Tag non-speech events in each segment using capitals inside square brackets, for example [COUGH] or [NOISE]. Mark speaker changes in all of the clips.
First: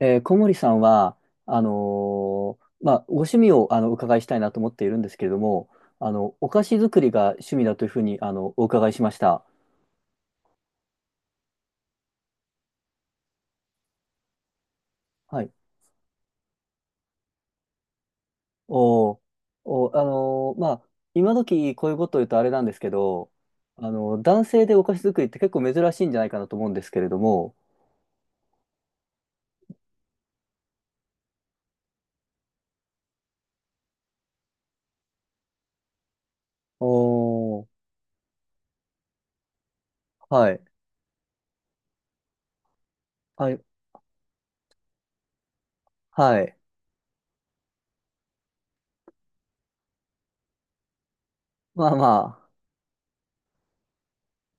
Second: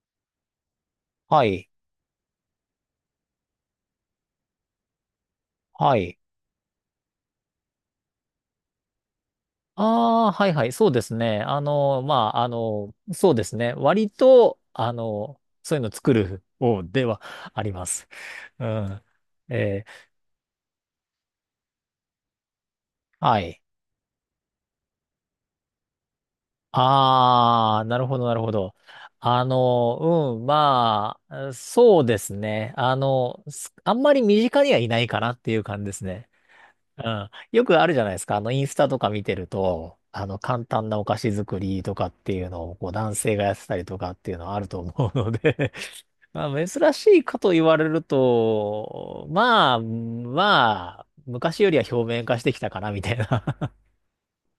Speaker 1: 小森さんは、
Speaker 2: は
Speaker 1: あ
Speaker 2: い。
Speaker 1: のまあ、ご趣味をお伺いしたいなと思っているんですけれども、
Speaker 2: はい。
Speaker 1: お菓子作りが趣味だというふうに、お伺いしました。
Speaker 2: ああ、はいはい。そうですね。まあ、そうですね。割と、
Speaker 1: はい。
Speaker 2: そういうの作る方ではあります。うん。
Speaker 1: おー。
Speaker 2: え
Speaker 1: おー、
Speaker 2: ー
Speaker 1: まあ、今時こういうことを言うとあれなんですけど、
Speaker 2: はい。
Speaker 1: 男性でお菓子作りって結構珍しいんじゃないかなと思うんですけれども。
Speaker 2: ああ、なるほど、なるほど。まあ、そうですね。あんまり身近にはいないかなっていう感じですね。
Speaker 1: お
Speaker 2: うん。よ
Speaker 1: ー。
Speaker 2: くあるじゃないですか。インスタとか見てると、
Speaker 1: はい。
Speaker 2: 簡単なお菓子作りとかっていうのを、こう、男性が
Speaker 1: は
Speaker 2: やっ
Speaker 1: い。
Speaker 2: てたりとかっていうのはあると思うので [LAUGHS]
Speaker 1: は
Speaker 2: ま
Speaker 1: い。
Speaker 2: あ、珍しいかと言われると、まあ、昔よりは
Speaker 1: まあ
Speaker 2: 表面化し
Speaker 1: ま
Speaker 2: てきたかな、みたいな。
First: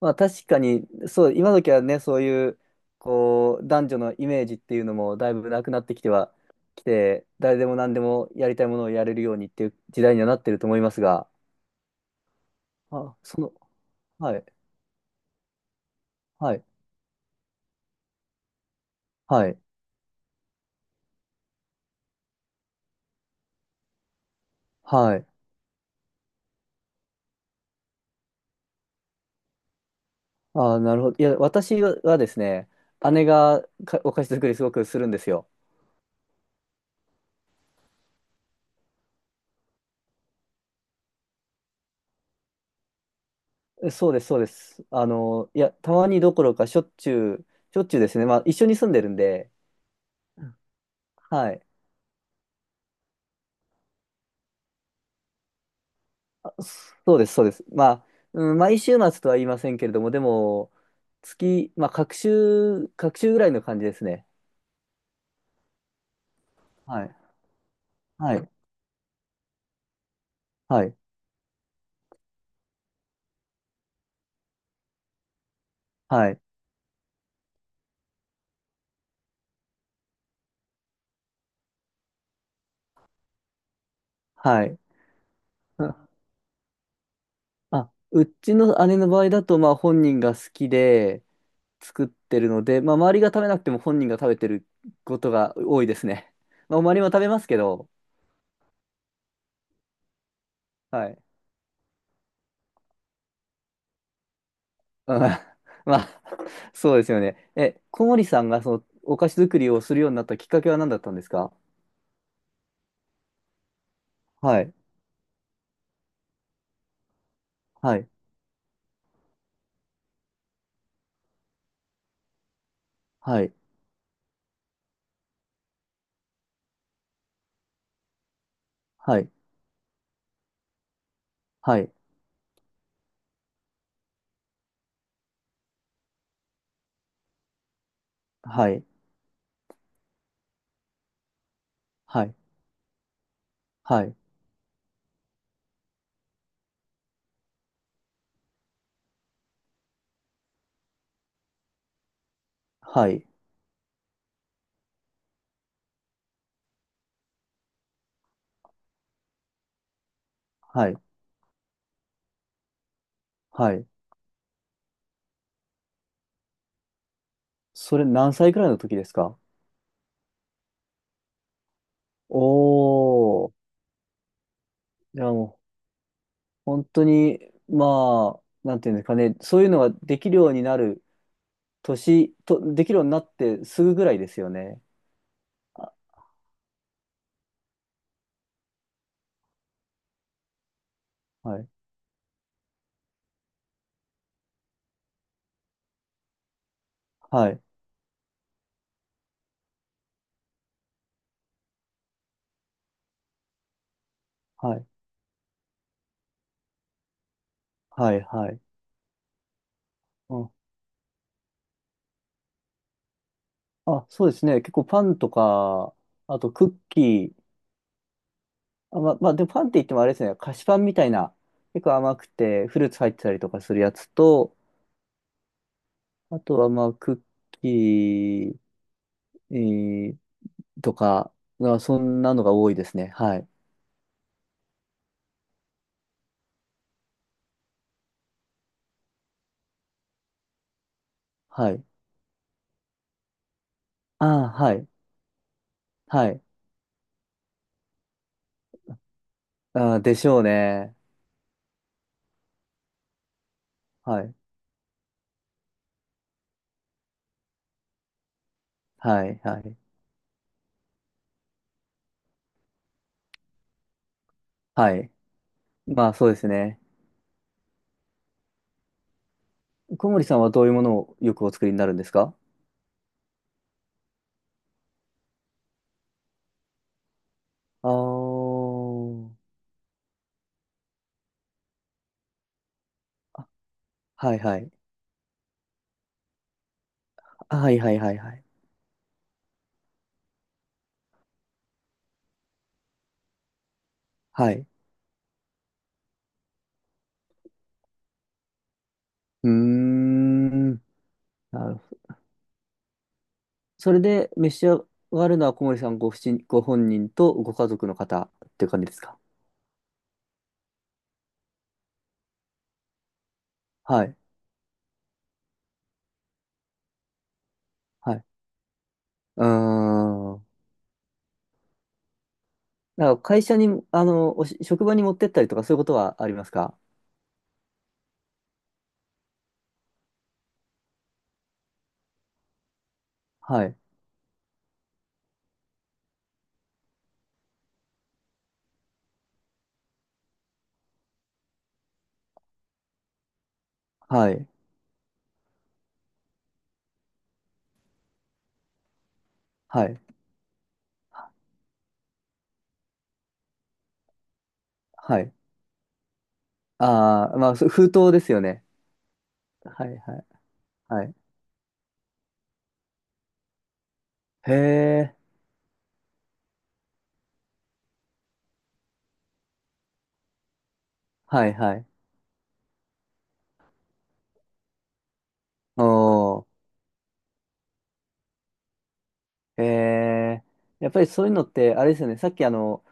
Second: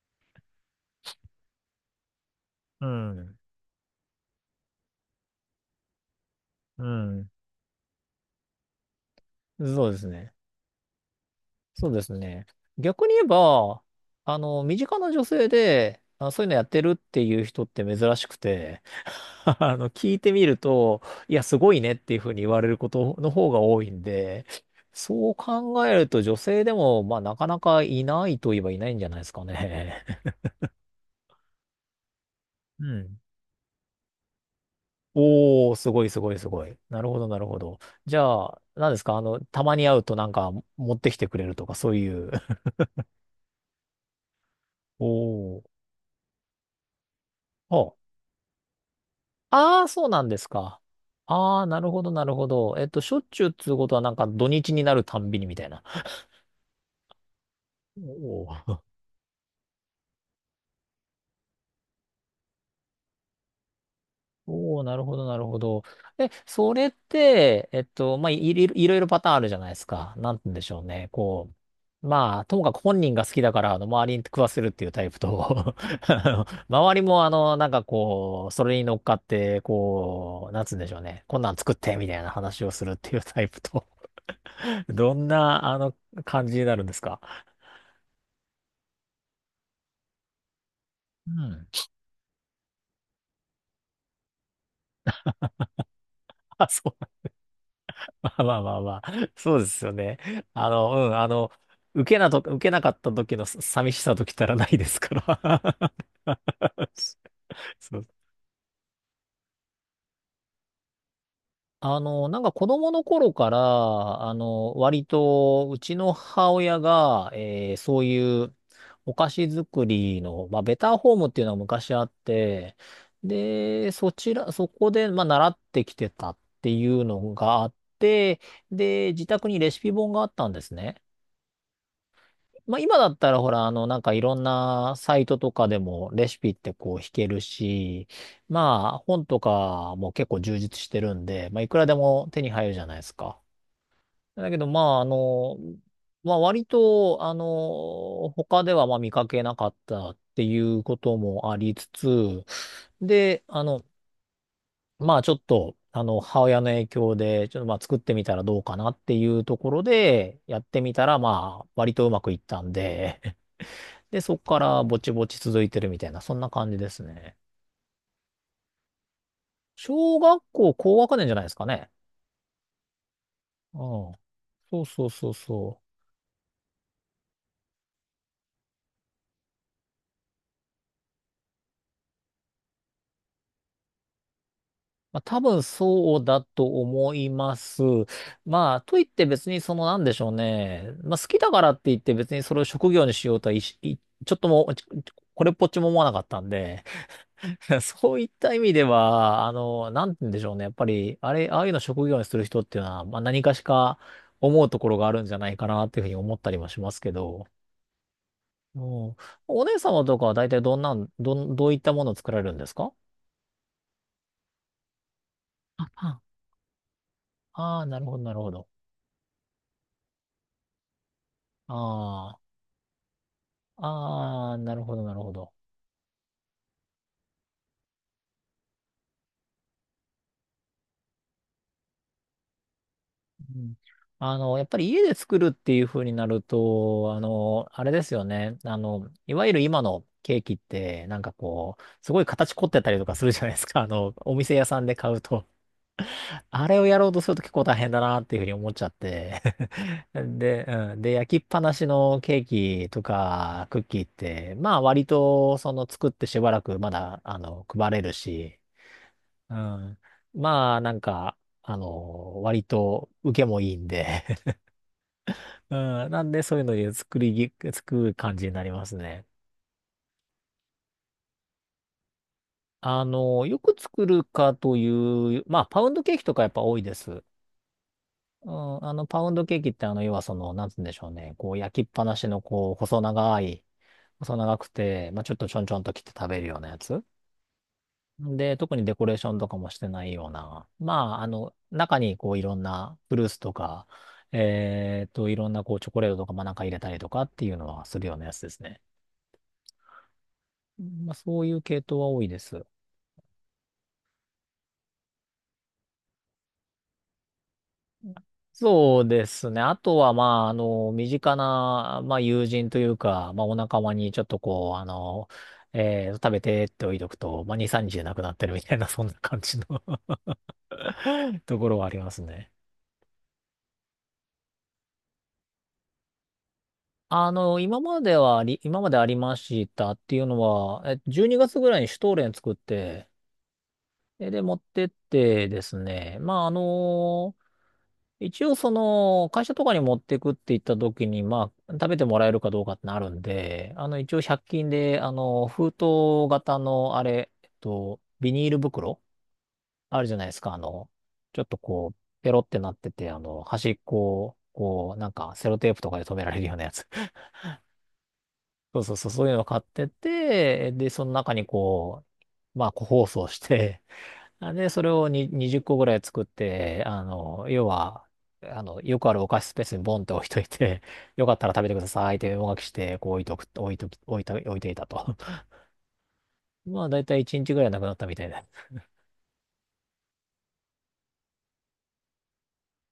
Speaker 1: まあ確かに、そう、今時はね、そういう、
Speaker 2: [LAUGHS] うん。
Speaker 1: こう、男女のイメージっていうのもだいぶなくなってきては、き
Speaker 2: う
Speaker 1: て、
Speaker 2: ん。
Speaker 1: 誰でも何でもやりたいものをやれるようにっていう
Speaker 2: そうで
Speaker 1: 時
Speaker 2: す
Speaker 1: 代には
Speaker 2: ね。
Speaker 1: なってると思いますが、
Speaker 2: そうですね。逆に
Speaker 1: あ、
Speaker 2: 言えば、
Speaker 1: はい、
Speaker 2: 身近な女性で、そういう
Speaker 1: は
Speaker 2: のや
Speaker 1: い、
Speaker 2: ってるっていう人って珍しくて、[LAUGHS]
Speaker 1: はい、
Speaker 2: 聞いてみると、いや、すごいねっていうふうに言われることの方が多いんで、
Speaker 1: はい。
Speaker 2: そう考えると女性でも、まあ、なかなかいないといえばいないんじゃないですかね。
Speaker 1: あ、なるほど。いや、私はですね、
Speaker 2: [LAUGHS] うん。
Speaker 1: 姉がお菓子作りすごくするんですよ。
Speaker 2: おー、すごいすごいすごい。なるほど、なるほど。じゃあ、何ですかたまに会うとなんか持ってきてくれるとか、そういう。
Speaker 1: そうです、そうです。
Speaker 2: [LAUGHS]
Speaker 1: い
Speaker 2: お
Speaker 1: や、
Speaker 2: ー。
Speaker 1: たまにどころかしょっちゅう、しょっちゅう
Speaker 2: あ
Speaker 1: ですね。まあ一緒に住んでるんで。
Speaker 2: ああ、そうなんですか。
Speaker 1: は
Speaker 2: ああ、
Speaker 1: い。
Speaker 2: なるほど、なるほど。しょっちゅうっつうことはなんか土日になるたんびにみたいな。
Speaker 1: そうです、そうです。まあ、
Speaker 2: お
Speaker 1: うん、毎
Speaker 2: ー。
Speaker 1: 週末とは言いませんけれども、でも、まあ、隔週ぐらいの感じですね。
Speaker 2: [LAUGHS] おー、なるほど、なるほど。え、それっ
Speaker 1: はい。
Speaker 2: て、まあ、
Speaker 1: はい。
Speaker 2: いろいろパターンあるじゃないですか。なんて言うんでしょ
Speaker 1: は
Speaker 2: う
Speaker 1: い。
Speaker 2: ね。こう、まあ、ともかく本人が好きだから、周りに食わせるっていうタイプと、[LAUGHS] あ
Speaker 1: はい。
Speaker 2: の周りも、なんかこう、それに乗っかって、こう、なんつうんでしょうね。こんなん作って、みたいな話をするっていうタイプと、
Speaker 1: はい。
Speaker 2: [LAUGHS] どんな、
Speaker 1: [LAUGHS] あ、
Speaker 2: 感じになるんですか。
Speaker 1: うちの姉の場合だと、まあ、本人が好きで
Speaker 2: うん。
Speaker 1: 作ってるので、まあ、周りが食べなくても本人が食べてることが多いですね。
Speaker 2: [LAUGHS] あ、
Speaker 1: まあ、周
Speaker 2: そ
Speaker 1: りも食
Speaker 2: う。[LAUGHS]
Speaker 1: べますけど。
Speaker 2: まあまあまあまあ。[LAUGHS] そうですよね。あの、う
Speaker 1: は
Speaker 2: ん、
Speaker 1: い。
Speaker 2: あの、受けなかった時の寂しさときたらないです
Speaker 1: う
Speaker 2: か
Speaker 1: ん。 [LAUGHS]
Speaker 2: ら。
Speaker 1: まあ、そうですよね。
Speaker 2: [LAUGHS] そう。
Speaker 1: 小森さんがそのお菓子作りをするようになったきっかけは何だったんですか？
Speaker 2: なんか子供の頃から、
Speaker 1: はい。
Speaker 2: 割と、うちの母親が、
Speaker 1: は
Speaker 2: そう
Speaker 1: い。
Speaker 2: いうお菓子作りの、まあ、ベターホームっていうのは昔あって、
Speaker 1: はい、
Speaker 2: で、そちら、そこで、まあ、習ってきてたっていうのがあって、で、
Speaker 1: は
Speaker 2: 自
Speaker 1: い、
Speaker 2: 宅にレシピ本があったんですね。
Speaker 1: はい、
Speaker 2: まあ今だったらほら、なんかいろんなサイトとかでもレシピってこう弾けるし、
Speaker 1: はい、
Speaker 2: まあ本とかも結構充実してるんで、まあいくらで
Speaker 1: は
Speaker 2: も
Speaker 1: い、
Speaker 2: 手に入るじゃないですか。
Speaker 1: はい、
Speaker 2: だけどまあまあ割と、他ではまあ見かけなかったっていうこともありつつ、
Speaker 1: はい、
Speaker 2: で、まあちょっと、母親の影響で、ちょっとまあ作ってみたらどうかなっていうところで、やって
Speaker 1: は
Speaker 2: み
Speaker 1: い、
Speaker 2: たらまあ割とうまくいったんで、
Speaker 1: はい。
Speaker 2: で、そこからぼちぼち続いてるみたいな、そんな感じですね。
Speaker 1: それ何歳くらいの時ですか？
Speaker 2: 小学校高学年じゃないですかね。
Speaker 1: おー。
Speaker 2: うん。そうそう
Speaker 1: いや
Speaker 2: そう
Speaker 1: もう
Speaker 2: そう。
Speaker 1: 本当に、まあ、なんていうんですかね、そういうのができるようになる年と、できるようになってすぐぐらいですよね。
Speaker 2: まあ多分そうだと思います。まあ、といって別にそのなんでしょうね。まあ好きだ
Speaker 1: は
Speaker 2: か
Speaker 1: い、
Speaker 2: らって言って別にそれを職業にしようとはいしいちょっとも、ちこれっぽっちも思わなかったんで、
Speaker 1: はい、
Speaker 2: [LAUGHS] そういった意味では、なんて言うんでしょうね。やっぱり、あれ、ああいうの職業にする人っていうのは、まあ何かしか思う
Speaker 1: は
Speaker 2: と
Speaker 1: い、
Speaker 2: ころがあるんじゃないかなっていうふうに思ったりもしますけど、
Speaker 1: はい、はい。
Speaker 2: おー、お姉様とかは
Speaker 1: う
Speaker 2: 大
Speaker 1: ん
Speaker 2: 体どんなん、どん、どういったものを作られるんですか。
Speaker 1: あ、そうですね、結構パンと
Speaker 2: あ、
Speaker 1: か、
Speaker 2: パン。
Speaker 1: あとクッキー、
Speaker 2: ああ、なるほど、なるほど。
Speaker 1: あ、まあ、でもパンって言ってもあれですね、菓子パンみたいな、結構甘く
Speaker 2: あ
Speaker 1: てフルーツ入ってたりとかする
Speaker 2: あ、
Speaker 1: やつ
Speaker 2: あ
Speaker 1: と、
Speaker 2: あ、なるほど、なるほど。
Speaker 1: あとは、まあ、クッキー、えーとか、そんなのが多いですね。はい。
Speaker 2: うん。やっぱり家で作るっていう風になると、あれですよね。いわゆる今のケーキって、なんか
Speaker 1: は
Speaker 2: こう、
Speaker 1: い。
Speaker 2: すごい形凝ってたりとかするじゃないですか。
Speaker 1: あ
Speaker 2: お
Speaker 1: あ、
Speaker 2: 店屋
Speaker 1: は
Speaker 2: さん
Speaker 1: い。
Speaker 2: で買うと。
Speaker 1: はい。
Speaker 2: あれをやろうとすると結構大変だなっていうふうに思っちゃって。
Speaker 1: ああ、
Speaker 2: [LAUGHS]
Speaker 1: でしょう
Speaker 2: で、う
Speaker 1: ね。
Speaker 2: ん。で、焼きっぱなしのケーキとかクッキーっ
Speaker 1: はい。
Speaker 2: て、まあ割とその作ってしばらくまだ、配れるし、
Speaker 1: はい。
Speaker 2: う
Speaker 1: はい。
Speaker 2: ん。まあなんか、割と受けもいいんで。 [LAUGHS]
Speaker 1: はい。
Speaker 2: う
Speaker 1: ま
Speaker 2: ん。
Speaker 1: あ、
Speaker 2: な
Speaker 1: そう
Speaker 2: ん
Speaker 1: で
Speaker 2: で
Speaker 1: す
Speaker 2: そういうの
Speaker 1: ね。
Speaker 2: で作りぎ、作る感じになりますね。
Speaker 1: 小森さんはどういうものをよくお作りになるんですか？
Speaker 2: よく作るかという、まあパウンドケーキとかやっぱ多いです。
Speaker 1: ああ
Speaker 2: パ
Speaker 1: ー。
Speaker 2: ウンドケーキって、要はその、なんつうんでしょうね。こう、焼きっぱなしの、こう、
Speaker 1: は
Speaker 2: 細
Speaker 1: い
Speaker 2: 長
Speaker 1: は
Speaker 2: く
Speaker 1: い。
Speaker 2: て、まあ、ちょっとちょんちょんと切って食べるようなやつ。
Speaker 1: はいはいはいはい。
Speaker 2: で、特にデコレーションとかもしてないような。まあ、中に、こう、いろんなフルーツとか、
Speaker 1: はい。
Speaker 2: いろんな、こう、チョコレートとか、まあ、なんか入れたりとかっていうのはするようなやつですね。
Speaker 1: うーん。
Speaker 2: まあ、そういう
Speaker 1: なる
Speaker 2: 系
Speaker 1: ほど。
Speaker 2: 統は多いです。
Speaker 1: それで召し上がるのは小森さんご本人とご家族の方っていう感じです
Speaker 2: そう
Speaker 1: か？
Speaker 2: ですね。あとは、まあ、身近な、まあ、友人というか、まあ、お仲間
Speaker 1: は
Speaker 2: に
Speaker 1: い。
Speaker 2: ちょっとこう、食べてって置いとくと、まあ、2、3日で
Speaker 1: は
Speaker 2: なく
Speaker 1: い
Speaker 2: なってるみたいな、そんな感
Speaker 1: うー
Speaker 2: じの
Speaker 1: ん。
Speaker 2: [LAUGHS] ところはありますね。
Speaker 1: なんか会社に、職場に持ってったりとかそういうことはありますか？
Speaker 2: 今までありましたっていうのは、え12月ぐらいにシュトーレン作って、
Speaker 1: はい。
Speaker 2: で、持ってってですね、まあ、あの一応その、会社とかに持ってくって言った時に、まあ、食べてもらえるかどうかってなるんで、一応
Speaker 1: は
Speaker 2: 100
Speaker 1: い。
Speaker 2: 均で、封筒型の、あれ、ビニール袋
Speaker 1: はい。
Speaker 2: あるじゃないですか、ちょっとこう、ペロってなってて、端っこを、こう、なん
Speaker 1: はい。
Speaker 2: か、セロテープとかで留められるようなやつ。
Speaker 1: ああ、まあ、そう封筒ですよね。
Speaker 2: [LAUGHS] そうそうそう、そういうのを買っ
Speaker 1: は
Speaker 2: て
Speaker 1: い、はい、
Speaker 2: て、で、
Speaker 1: は
Speaker 2: その
Speaker 1: い。
Speaker 2: 中にこう、まあ、個包装して、
Speaker 1: へ
Speaker 2: で、それを
Speaker 1: え、
Speaker 2: に20個ぐらい作って、あの、要は、あの、よくあるお菓子スペースにボンって置いといて、[LAUGHS] よかっ
Speaker 1: は
Speaker 2: た
Speaker 1: い、
Speaker 2: ら食べ
Speaker 1: は
Speaker 2: てく
Speaker 1: い。
Speaker 2: ださいってお書きして、こう置いとく、置いとき、置いと、置いていたと。
Speaker 1: おー、
Speaker 2: [LAUGHS] まあ、だいたい1日ぐらいなくなったみたいで。
Speaker 1: へえ。やっぱりそういうのって、あれですよね。さっき、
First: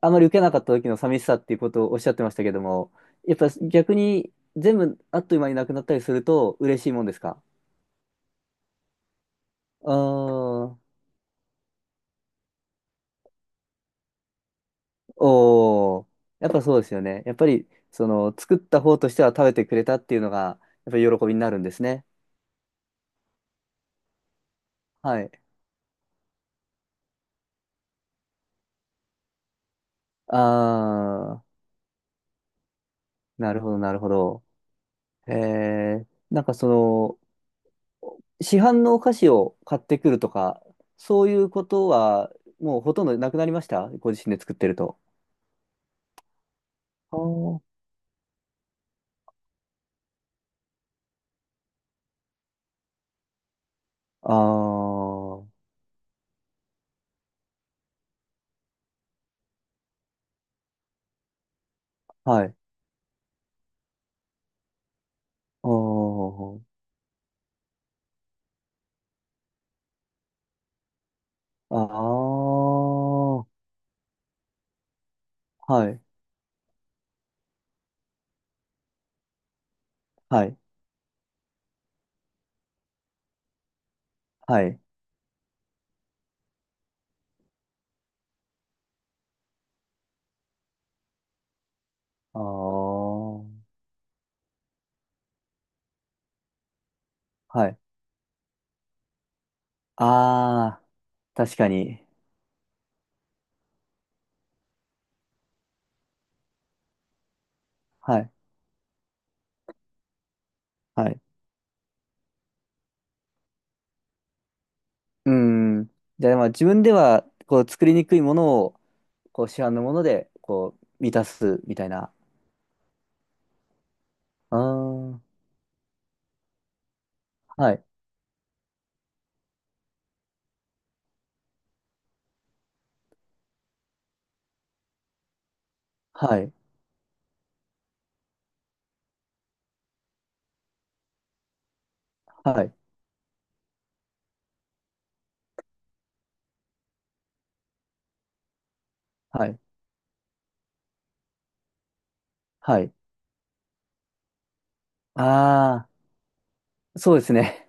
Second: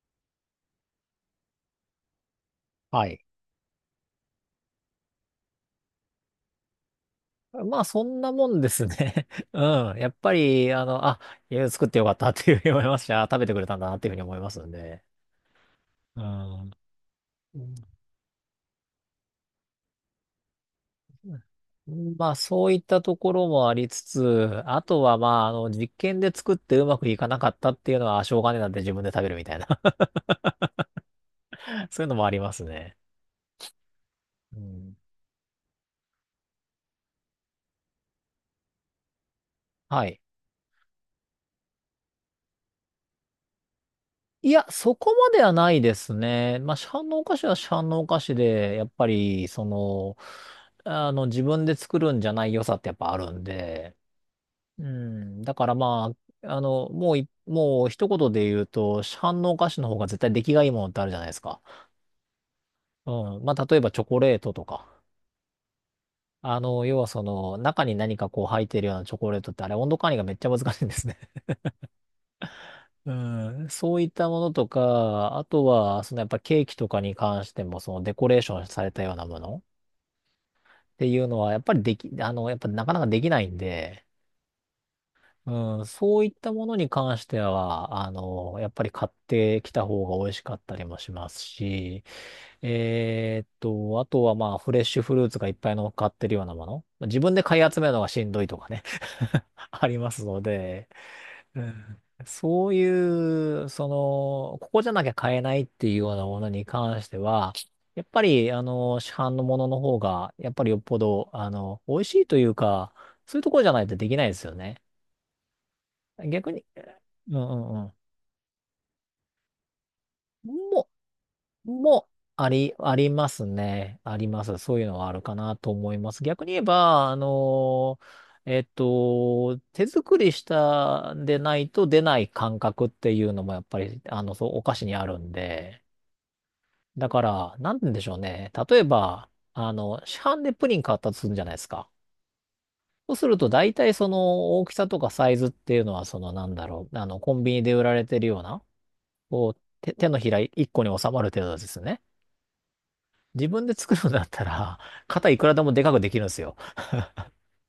Speaker 1: あまり受けなかった時の寂しさっていうことをおっしゃってましたけども、
Speaker 2: はい。
Speaker 1: やっぱ逆に全部あっという間になくなったりすると嬉しいもんですか？
Speaker 2: まあ、そんなもんですね。[LAUGHS] う
Speaker 1: あ
Speaker 2: ん。やっぱ
Speaker 1: あ
Speaker 2: り、
Speaker 1: ー。
Speaker 2: いや作ってよかったっていうふうに思いました。食べてくれたんだなっていうふうに思いますんで。
Speaker 1: おお。
Speaker 2: う
Speaker 1: やっぱ
Speaker 2: ん。
Speaker 1: そうですよね。やっぱ
Speaker 2: う
Speaker 1: り、
Speaker 2: ん。
Speaker 1: その、作った方としては食べてくれたっていうのが、やっぱり喜びになるんですね。
Speaker 2: まあ、そういったところもありつつ、あとは
Speaker 1: は
Speaker 2: ま
Speaker 1: い。
Speaker 2: あ、実験で作ってうまくいかなかったっていうのは、しょうがねえなって自分で食べるみたいな。
Speaker 1: ああ、
Speaker 2: [LAUGHS] そういうのもありますね。
Speaker 1: なるほど、なるほど。
Speaker 2: うん。
Speaker 1: ええ、なんかその、市販のお菓子を買って
Speaker 2: は
Speaker 1: くる
Speaker 2: い。
Speaker 1: とか、そういうことは、もうほとんどなくなりました？ご自身で
Speaker 2: い
Speaker 1: 作っ
Speaker 2: や、
Speaker 1: てる
Speaker 2: そ
Speaker 1: と。
Speaker 2: こまではないですね。まあ、市販
Speaker 1: あ
Speaker 2: のお菓子は
Speaker 1: ー、
Speaker 2: 市販のお菓子で、やっぱり、その、自分で作るんじゃない良さってやっぱあるんで、
Speaker 1: あ
Speaker 2: うん。
Speaker 1: ー、
Speaker 2: だからまあ、あの、もうい、もう一言で言うと、市販のお菓子の方が絶対出来がいいものってあるじゃないですか。
Speaker 1: はい。
Speaker 2: うん。まあ、例えばチョコレートとか。
Speaker 1: おー、
Speaker 2: 要はその、中に何かこう入ってるようなチョコレートって、あれ温度管理がめっちゃ難しいんですね。
Speaker 1: あ
Speaker 2: [LAUGHS] う
Speaker 1: ー、
Speaker 2: ん。そういったものとか、あと
Speaker 1: はい、
Speaker 2: は、そのやっぱケーキとかに関しても、そのデコレーションされたようなものっ
Speaker 1: はい、
Speaker 2: ていうのは、やっぱなかなかできないんで、
Speaker 1: はい。
Speaker 2: うん、そういったものに関しては、やっぱり買ってきた方が美味しかったりもしますし、
Speaker 1: あー、
Speaker 2: あとはまあ、フレッシュフルーツがいっぱい乗っかってるようなもの。自分で買
Speaker 1: は
Speaker 2: い
Speaker 1: い。
Speaker 2: 集めるのがしんどいとかね。 [LAUGHS] ありますの
Speaker 1: ああ、
Speaker 2: で、
Speaker 1: 確
Speaker 2: う
Speaker 1: か
Speaker 2: ん。
Speaker 1: に。
Speaker 2: そういう、その、ここじゃなきゃ買えないっていうようなものに関しては、やっ
Speaker 1: は
Speaker 2: ぱ
Speaker 1: い。
Speaker 2: り、市販のものの方が、やっぱりよっぽ
Speaker 1: はい。
Speaker 2: ど、美味しいというか、そういうところじゃないとできないですよね。
Speaker 1: うん。じゃあ、まあ
Speaker 2: 逆
Speaker 1: 自
Speaker 2: に、
Speaker 1: 分では、
Speaker 2: うんう
Speaker 1: こう、
Speaker 2: ん
Speaker 1: 作
Speaker 2: うん。
Speaker 1: りにくいものを、こう、市販のもので、こ
Speaker 2: も、
Speaker 1: う、満たす、みたい
Speaker 2: も、
Speaker 1: な。
Speaker 2: あり、ありますね。ありま
Speaker 1: あ
Speaker 2: す。そういうのはあ
Speaker 1: あ、
Speaker 2: るかなと思います。逆に言えば、
Speaker 1: はい。
Speaker 2: 手作りしたんでないと出ない感覚っていうのもやっぱり、あの、そう、お菓子にあるんで。
Speaker 1: はい。
Speaker 2: だから、なんて言うんでしょうね。例えば、あの、市販でプリン買ったとするじゃないですか。
Speaker 1: はい。
Speaker 2: そうすると、大体その大きさとかサイズっていうのは、そのなんだろう、あの、コンビニで売られてるような、
Speaker 1: は
Speaker 2: こ
Speaker 1: い。
Speaker 2: う、手のひら1個に収まる程度ですね。
Speaker 1: はい。
Speaker 2: 自分で作るんだったら、肩いくらでもで
Speaker 1: あ
Speaker 2: かくできるんですよ。
Speaker 1: あ、そうですね。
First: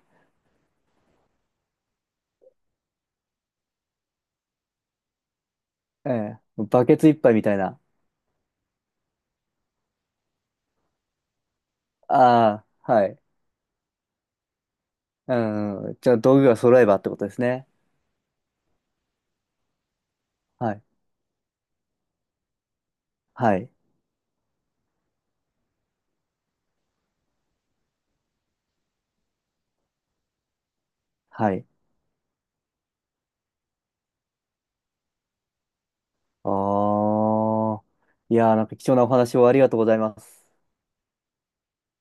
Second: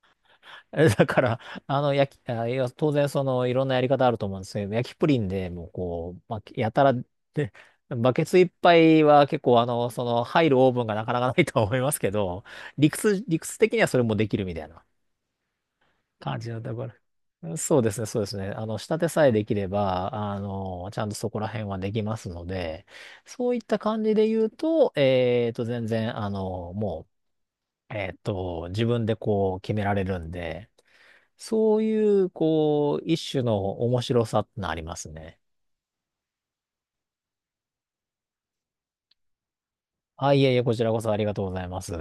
Speaker 2: えだから、あの、焼き、あ、いや、当然、その、いろんなやり方あると思うんですけど、焼きプリンでもう、
Speaker 1: [LAUGHS] え
Speaker 2: こう、ま
Speaker 1: え。
Speaker 2: あ、やた
Speaker 1: バ
Speaker 2: ら、
Speaker 1: ケツ一杯み
Speaker 2: で、
Speaker 1: たいな。
Speaker 2: バケツいっぱいは結構、あの、その、入るオーブンがなかなかないとは思いますけど、
Speaker 1: ああ、はい。
Speaker 2: 理屈的にはそれもできるみたいな。
Speaker 1: うん。じゃあ、道
Speaker 2: 感
Speaker 1: 具
Speaker 2: じ
Speaker 1: が
Speaker 2: のと
Speaker 1: 揃え
Speaker 2: こ
Speaker 1: ばってことです
Speaker 2: ろ。
Speaker 1: ね。
Speaker 2: そうですね、そうですね。仕立てさえできれば、
Speaker 1: はい。
Speaker 2: ちゃんとそこら辺はできますので、そう
Speaker 1: は
Speaker 2: いっ
Speaker 1: い。
Speaker 2: た感じで言うと、全然、あの、もう、えっと、自分でこう決められるんで、
Speaker 1: はい。
Speaker 2: そういう、こう、一種の面白さってのありますね。
Speaker 1: ああ。いやー、なんか貴重なお話をありがとうございま
Speaker 2: あ、い
Speaker 1: す。
Speaker 2: えいえ、こちらこそありがとうございます。